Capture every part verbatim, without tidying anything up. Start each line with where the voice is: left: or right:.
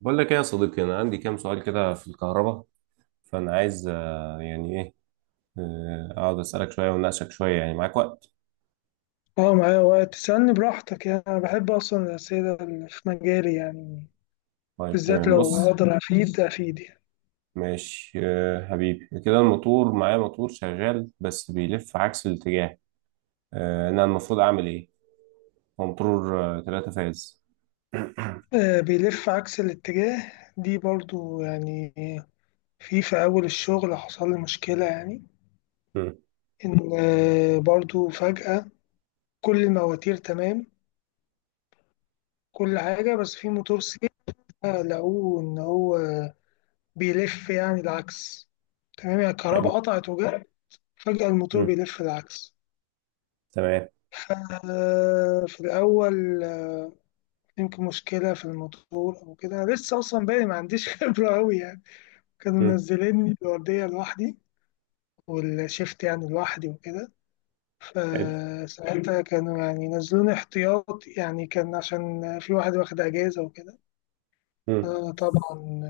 right: بقول لك ايه يا صديقي، انا عندي كام سؤال كده في الكهرباء. فانا عايز آه، يعني ايه آه، اقعد اسالك شويه واناقشك شويه. يعني معاك وقت؟
left: اه معايا وقت، تسألني براحتك. يعني أنا بحب أصلا الأسئلة اللي في مجالي، يعني
right: طيب
left: بالذات
right: تمام،
left: لو
right: بص.
left: أقدر أفيد أفيد يعني.
right: ماشي آه، حبيبي كده، الموتور معايا موتور شغال بس بيلف عكس الاتجاه. آه، انا المفروض اعمل ايه؟ هو موتور آه، تلاتة فاز.
left: آه بيلف عكس الاتجاه دي برضو، يعني في في أول الشغل حصل لي مشكلة يعني.
right: مم،
left: إن آه برضو فجأة كل المواتير تمام، كل حاجة، بس في موتور سير لقوه إن هو بيلف يعني العكس. تمام، يعني الكهرباء
right: حلو.
left: قطعت وجت فجأة الموتور
right: مم،
left: بيلف العكس.
right: تمام.
left: آه في الأول آه، يمكن مشكلة في الموتور أو كده، لسه أصلا باقي ما عنديش خبرة أوي يعني. كانوا
right: مم،
left: منزليني الوردية لوحدي، والشيفت يعني لوحدي وكده،
right: حلو.
left: فساعتها كانوا يعني نزلوني احتياط، يعني كان عشان في واحد واخد أجازة وكده.
right: مم،
left: أنا طبعا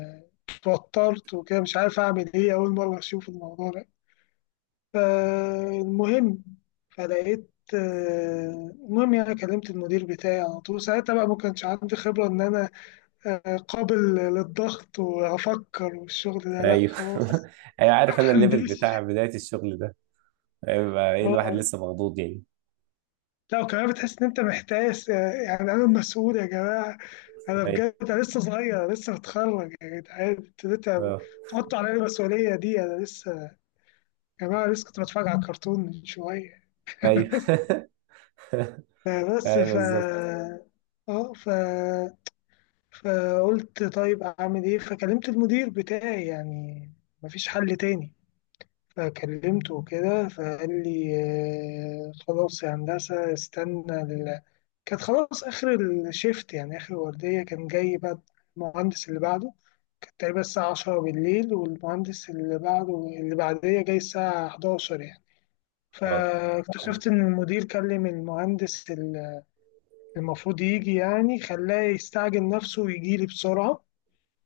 left: اتوترت وكده، مش عارف أعمل إيه، أول مرة أشوف الموضوع ده. فالمهم فلقيت آه، المهم يعني كلمت المدير بتاعي على طول، ساعتها بقى ما كانش عندي خبرة إن أنا آه، قابل للضغط وأفكر، والشغل ده لأ
right: ايوه.
left: خلاص.
right: ايوه، عارف انا الليفل
left: مهندس.
right: بتاع بدايه الشغل ده هيبقى ايه. الواحد
left: اه
right: لسه مخضوض يعني.
left: لا، وكمان بتحس إن أنت محتاس، آه، يعني أنا مسؤول يا جماعة، أنا
right: ايوه.
left: بجد أنا لسه صغير، أنا لسه بتخرج، يا جدعان أنتوا ليه
right: اه.
left: تحطوا عليا المسؤولية دي؟ أنا لسه، يا جماعة لسه كنت بتفرج على الكرتون من شوية.
right: ايوه.
left: بس
right: ايوه
left: ف
right: بالظبط.
left: اه ف فقلت طيب أعمل إيه؟ فكلمت المدير بتاعي، يعني مفيش حل تاني. فكلمته وكده فقال لي آه، خلاص يا هندسة استنى ال... كانت خلاص آخر الشيفت يعني، آخر الوردية كان جاي بقى المهندس اللي بعده. كانت تقريبا الساعة عشرة بالليل، والمهندس اللي بعده، اللي بعدية جاي الساعة حداشر يعني.
right: اه.
left: فاكتشفت إن المدير كلم المهندس اللي المفروض يجي، يعني خلاه يستعجل نفسه ويجيلي بسرعة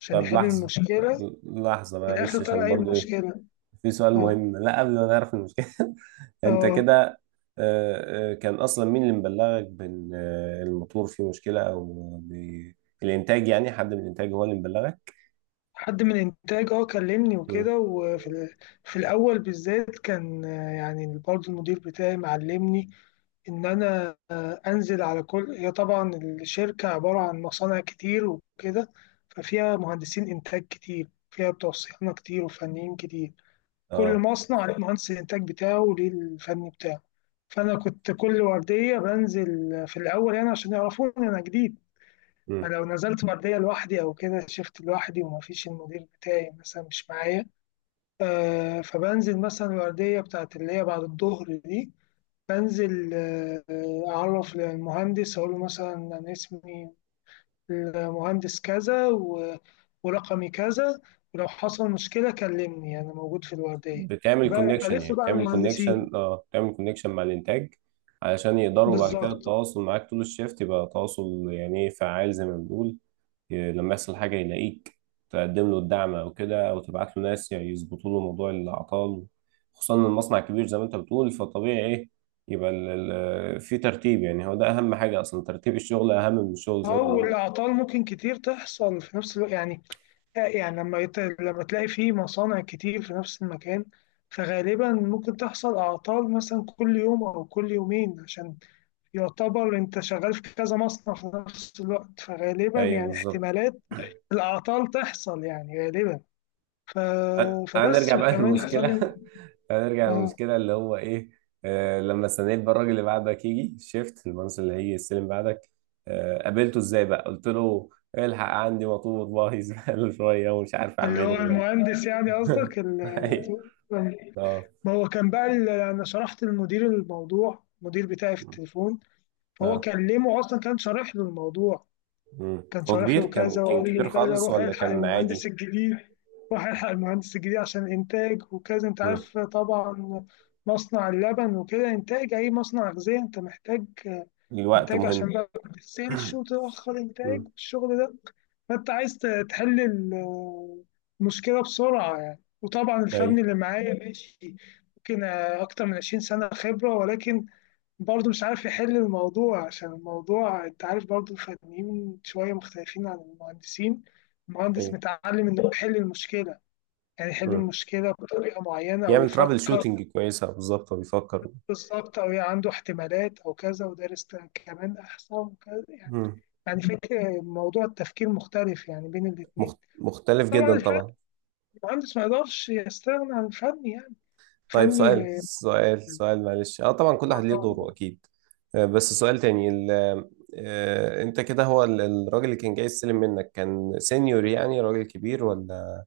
left: عشان
right: طب
left: يحل
right: لحظة،
left: المشكلة.
right: لحظة
left: في الآخر
right: معلش،
left: طلع
right: عشان
left: إيه
right: برضو ايه،
left: المشكلة؟
right: في سؤال
left: آه
right: مهم لا قبل ما نعرف المشكلة. انت
left: آه
right: كده آه، آه، كان اصلا مين اللي مبلغك بان آه، الموتور فيه مشكلة او ب- الانتاج؟ يعني حد من الانتاج هو اللي مبلغك؟
left: حد من انتاج اه كلمني
right: مم.
left: وكده. وفي ال- في الاول بالذات كان آه، يعني برضه المدير بتاعي معلمني ان انا آه، انزل على كل، هي طبعا الشركه عباره عن مصانع كتير وكده، ففيها مهندسين انتاج كتير، فيها بتوع صيانه كتير وفنيين كتير. كل
right: اه.
left: مصنع ليه مهندس الانتاج بتاعه وليه الفني بتاعه. فانا كنت كل ورديه بنزل في الاول، يعني عشان يعرفوني انا جديد.
right: مم.
left: فلو نزلت مردية لوحدي أو كده، شفت لوحدي ومفيش المدير بتاعي مثلا مش معايا، آه فبنزل مثلا الوردية بتاعت اللي هي بعد الظهر دي. بنزل آه آه، أعرف للمهندس، أقول له مثلا أنا اسمي المهندس كذا، و- ورقمي كذا، ولو حصل مشكلة كلمني أنا موجود في الوردية.
right: بتعمل
left: بقى بقى
right: كونكشن، يعني
left: لسه بقى
right: بتعمل
left: المهندسين.
right: كونكشن، اه بتعمل كونكشن مع الانتاج، علشان يقدروا بعد كده
left: بالظبط.
right: التواصل معاك طول الشيفت، يبقى تواصل يعني ايه، فعال زي ما بنقول. ي- لما يحصل حاجة يلاقيك تقدم له الدعم أو كده، أو تبعت له ناس يعني يظبطوا له موضوع الأعطال. خصوصا إن المصنع كبير زي ما أنت بتقول، فطبيعي إيه، يبقى ال- ال- في ترتيب. يعني هو ده أهم حاجة أصلا، ترتيب الشغل أهم من الشغل زي ما
left: أو
right: بنقول.
left: الأعطال ممكن كتير تحصل في نفس الوقت يعني، يعني لما يت... لما تلاقي فيه مصانع كتير في نفس المكان، فغالبا ممكن تحصل أعطال مثلا كل يوم أو كل يومين، عشان يعتبر أنت شغال في كذا مصنع في نفس الوقت، فغالبا
right: أيوه
left: يعني
right: بالظبط.
left: احتمالات الأعطال تحصل يعني غالبا. ف...
right: تعال تعال
left: فبس،
right: نرجع بقى
left: وكمان
right: للمشكلة.
left: بخلي.
right: تعال نرجع
left: اه
right: للمشكلة اللي هو إيه. آه لما استنيت بقى الراجل اللي بعدك يجي الشيفت، المهندس اللي هيجي يستلم بعدك، آه قابلته إزاي بقى؟ قلت له إيه؟ الحق عندي مطلوب والله. زبالة شوية ومش عارف
left: اللي هو
right: أعمله.
left: المهندس يعني، قصدك
right: ايوه.
left: ال-
right: اه.
left: ما هو كان بقى ال- أنا شرحت للمدير الموضوع، المدير بتاعي في التليفون فهو
right: اه.
left: كلمه أصلا، كان شارح له الموضوع،
right: مم.
left: كان
right: هو
left: شارح
right: كبير؟
left: له
right: كان
left: كذا
right: كان
left: وقال
right: كبير
left: له كذا:
right: خالص
left: روح
right: ولا
left: الحق
right: كان
left: المهندس
right: عادي؟
left: الجديد. روح الحق المهندس الجديد عشان انتاج وكذا، انت
right: مم.
left: عارف طبعا مصنع اللبن وكده، انتاج اي مصنع غذائي انت محتاج
right: الوقت
left: انتاج،
right: مهم.
left: عشان بقى ما تغسلش وتاخر انتاج
right: مم.
left: الشغل ده. فانت عايز ت- تحل ال- المشكله بسرعه يعني. وطبعا الفني
right: ايوه.
left: اللي معايا ماشي ممكن اكتر من عشرين سنة سنه خبره، ولكن برضه مش عارف يحل الموضوع، عشان الموضوع انت عارف برضه الفنيين شوية مختلفين عن المهندسين. المهندس
right: ايوه.
left: متعلم انه يحل المشكلة، يعني يحل
right: مم.
left: المشكلة بطريقة معينة او
right: يعمل ترابل
left: يفكر،
right: شوتنج كويسة، بالظبط هو بيفكر.
left: بالظبط، او يعني عنده احتمالات او كذا، ودارس كمان احصاء وكذا يعني،
right: مم.
left: يعني فكرة موضوع التفكير مختلف يعني بين الاتنين.
right: مخت... مختلف
left: طبعا
right: جدا
left: الفن،
right: طبعا.
left: المهندس ما يقدرش يستغنى عن الفن يعني،
right: طيب
left: فني.
right: سؤال سؤال سؤال معلش، اه طبعا كل واحد ليه دوره اكيد. آه، بس سؤال تاني ال... آه، انت كده هو ال- الراجل اللي كان جاي يستلم منك كان سينيور يعني راجل كبير، ولا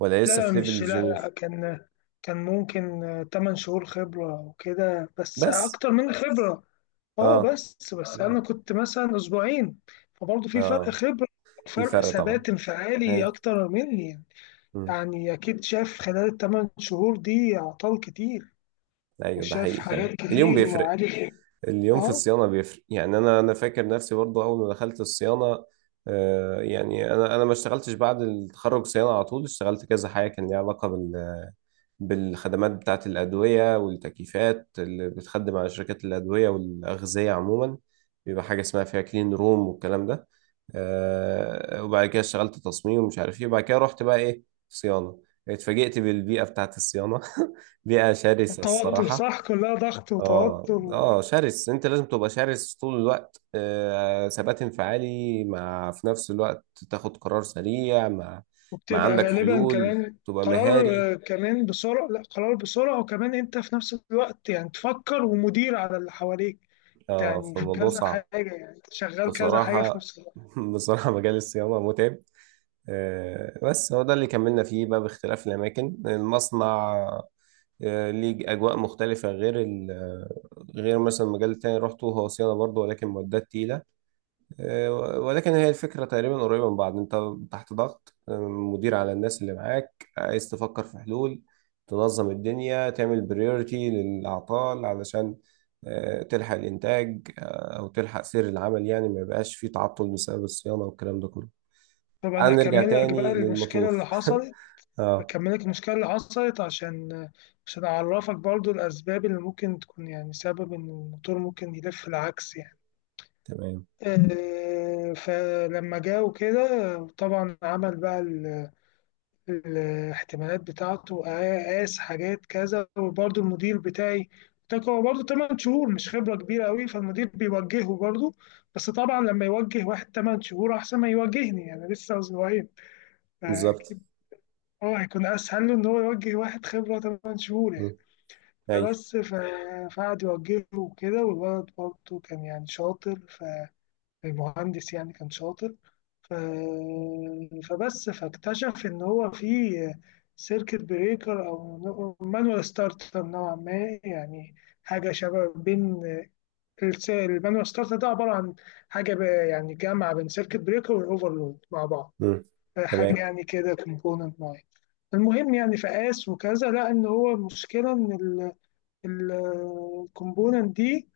right: ولا
left: لا،
right: لسه
left: لا،
right: في ليفل
left: مش، لا، لا،
right: جونيور؟
left: كان كان ممكن آه، 8 شهور خبرة وكده، بس
right: بس
left: أكتر من، بس خبرة. أه
right: اه.
left: بس بس
right: مم.
left: أنا كنت مثلا أسبوعين، فبرضه في فرق
right: اه،
left: خبرة،
right: في
left: فرق
right: فرق طبعا.
left: ثبات انفعالي
right: ايوه.
left: أكتر مني.
right: مم.
left: يعني أكيد شاف خلال الثمان شهور دي أعطال كتير،
right: ايوه ده
left: وشاف
right: حقيقي،
left: حاجات
right: فعلا اليوم
left: كتير
right: بيفرق.
left: وعارف.
right: اليوم في
left: أه
right: الصيانه بيفرق. يعني انا انا فاكر نفسي برضه اول ما دخلت الصيانه، آه يعني انا انا ما اشتغلتش بعد التخرج صيانه على طول، اشتغلت كذا حاجه كان ليها علاقه بال بالخدمات بتاعة الأدوية والتكييفات اللي بتخدم على شركات الأدوية والأغذية عموما. بيبقى حاجة اسمها فيها كلين روم والكلام ده. آه، وبعد كده اشتغلت تصميم ومش عارف ايه، وبعد كده رحت بقى ايه، صيانة. اتفاجئت بالبيئة بتاعة الصيانة. بيئة شرسة
left: التوتر
right: الصراحة.
left: صح، كلها ضغط
right: اه
left: وتوتر.
right: اه شرس، انت لازم تبقى شرس طول الوقت. آه، ثبات انفعالي، مع في نفس الوقت تاخد قرار سريع، مع مع
left: وبتبقى
right: عندك
left: غالبا
right: حلول
left: كمان
right: تبقى
left: قرار،
right: مهاري.
left: آه، كمان بسرعة. لا، قرار بسرعة، وكمان انت في نفس الوقت يعني تفكر ومدير على اللي حواليك،
right: اه
left: يعني في
right: فالموضوع
left: كذا حاجة،
right: صعب.
left: يعني أنت شغال كذا حاجة في
right: بصراحة،
left: نفس الوقت.
right: بصراحة مجال الصيانة متعب. آه، بس هو ده اللي كملنا فيه بقى باختلاف الأماكن المصنع. آه، ليه أجواء مختلفة غير ال- آه، غير مثلا المجال التاني اللي روحته، هو صيانة برضه ولكن معدات تقيلة. آه، ولكن هي الفكرة تقريبا قريبة من بعض. انت تحت ضغط، آه، مدير على الناس اللي معاك، عايز تفكر في حلول، تنظم الدنيا، تعمل بريورتي للأعطال، علشان آه، تلحق الإنتاج، آه، أو تلحق سير العمل، يعني ما يبقاش فيه تعطل بسبب الصيانة والكلام ده كله.
left: طب أنا
right: تعال نرجع
left: أكمل لك بقى
right: تاني
left: المشكلة
right: للموتور.
left: اللي حصلت.
right: اه،
left: أكمل لك المشكلة اللي حصلت عشان آه، عشان أعرفك برضو الأسباب اللي ممكن تكون يعني سبب إن الموتور ممكن يلف العكس يعني.
right: تمام،
left: آه، فلما جه وكده آه، طبعا عمل بقى الاحتمالات بتاعته، قاس حاجات كذا، وبرضه المدير بتاعي قلت هو برضه 8 شهور مش خبرة كبيرة قوي، فالمدير بيوجهه برضه. بس طبعا لما يوجه واحد 8 شهور أحسن ما يوجهني، يعني لسه أسبوعين.
right: بالظبط.
left: فأكيد هو هيكون أسهل له إن هو يوجه واحد خبرة 8 شهور يعني.
right: مم. ايوه.
left: فبس ف- فقعد يوجهه وكده، والولد برضه كان يعني شاطر، فالمهندس يعني كان شاطر. ف- فبس فاكتشف ان هو في سيركت بريكر او مانوال ستارتر نوعا ما، يعني حاجه شبه بين الس- المانوال ستارتر ده عباره عن حاجه ب- يعني جامعه بين سيركت بريكر والاوفرلود مع بعض،
right: مم.
left: حاجه
right: تمام.
left: يعني كده كومبوننت معين. المهم يعني فقاس وكذا، لقى ان هو المشكله ان الكومبوننت دي،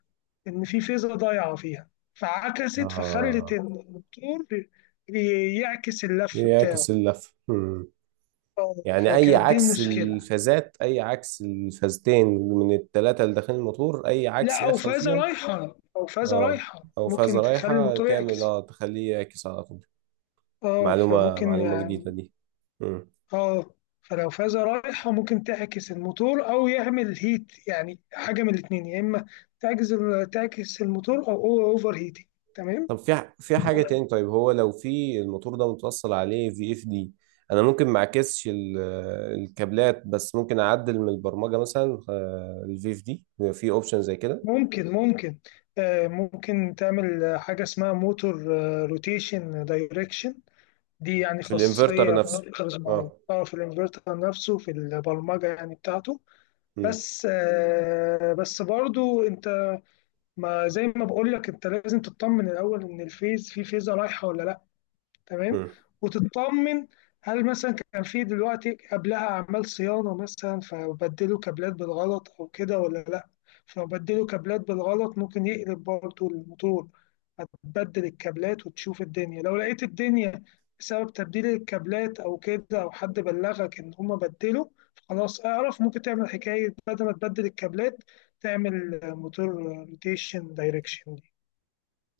left: إن في فيزا ضايعة فيها فعكست، فخلت
right: اه،
left: إن الدكتور ي- يعكس اللف بتاعه.
right: يعكس اللف.
left: آه،
right: يعني اي
left: فكانت دي
right: عكس
left: المشكلة.
right: الفازات، اي عكس الفازتين من الثلاثه اللي داخلين الموتور، اي عكس
left: لا، أو
right: يحصل
left: فازة
right: فيهم.
left: رايحة، أو فازة
right: اه.
left: رايحة
right: او
left: ممكن
right: فازه
left: تخلي
right: رايحه
left: الموتور
right: تعمل
left: يعكس.
right: اه تخليه يعكس على طول؟
left: اه
right: معلومه،
left: فممكن
right: معلومه جديده
left: يعني.
right: دي. مم.
left: اه فلو فازة رايحة ممكن تعكس الموتور أو يعمل هيت، يعني حاجة من الاتنين: يا إما تعكس، تعكس الموتور، أو أوفر هيتنج. تمام.
right: طب في ح- في حاجه تاني. طيب هو لو في الموتور ده متوصل عليه في اف دي، انا ممكن ما اعكسش ال- الكابلات، بس ممكن اعدل من البرمجه مثلا الفي اف دي؟ في اوبشن زي كده؟
left: ممكن ممكن آه، ممكن تعمل آه، حاجة اسمها موتور روتيشن دايركشن. دي يعني
right: في
left: خاصية
right: الانفرتر نفسه؟
left: بانفرترز معينة،
right: اه.
left: اه في الانفرتر نفسه في البرمجة يعني بتاعته.
right: مم.
left: بس آه، بس برضو انت، ما زي ما بقول لك انت لازم تطمن الاول ان الفيز في فيزة رايحة ولا لا. تمام.
right: مم.
left: وتطمن هل مثلا كان في دلوقتي قبلها اعمال صيانه مثلا، فبدلوا كابلات بالغلط او كده ولا لا. فبدلوا كابلات بالغلط ممكن يقلب برضه الموتور. هتبدل الكابلات وتشوف الدنيا، لو لقيت الدنيا بسبب تبديل الكابلات او كده، او حد بلغك ان هما بدلوا، خلاص اعرف. ممكن تعمل حكايه بدل ما تبدل الكابلات، تعمل موتور روتيشن دايركشن.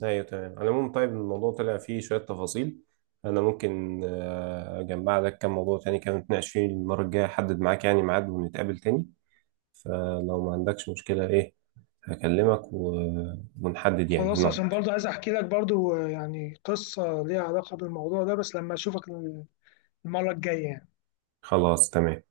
right: ايوه تمام، على العموم طيب الموضوع طلع فيه شوية تفاصيل. انا ممكن آه، اجمع لك كم موضوع تاني كده نتناقش فيه المرة الجاية، احدد معاك يعني ميعاد ونتقابل تاني. فلو ما عندكش مشكلة ايه، هكلمك و... ونحدد يعني
left: خلاص، عشان
right: نقعد.
left: برضو عايز احكي لك برضو آه، يعني قصة ليها علاقة بالموضوع ده، بس لما اشوفك المرة الجاية يعني.
right: خلاص تمام.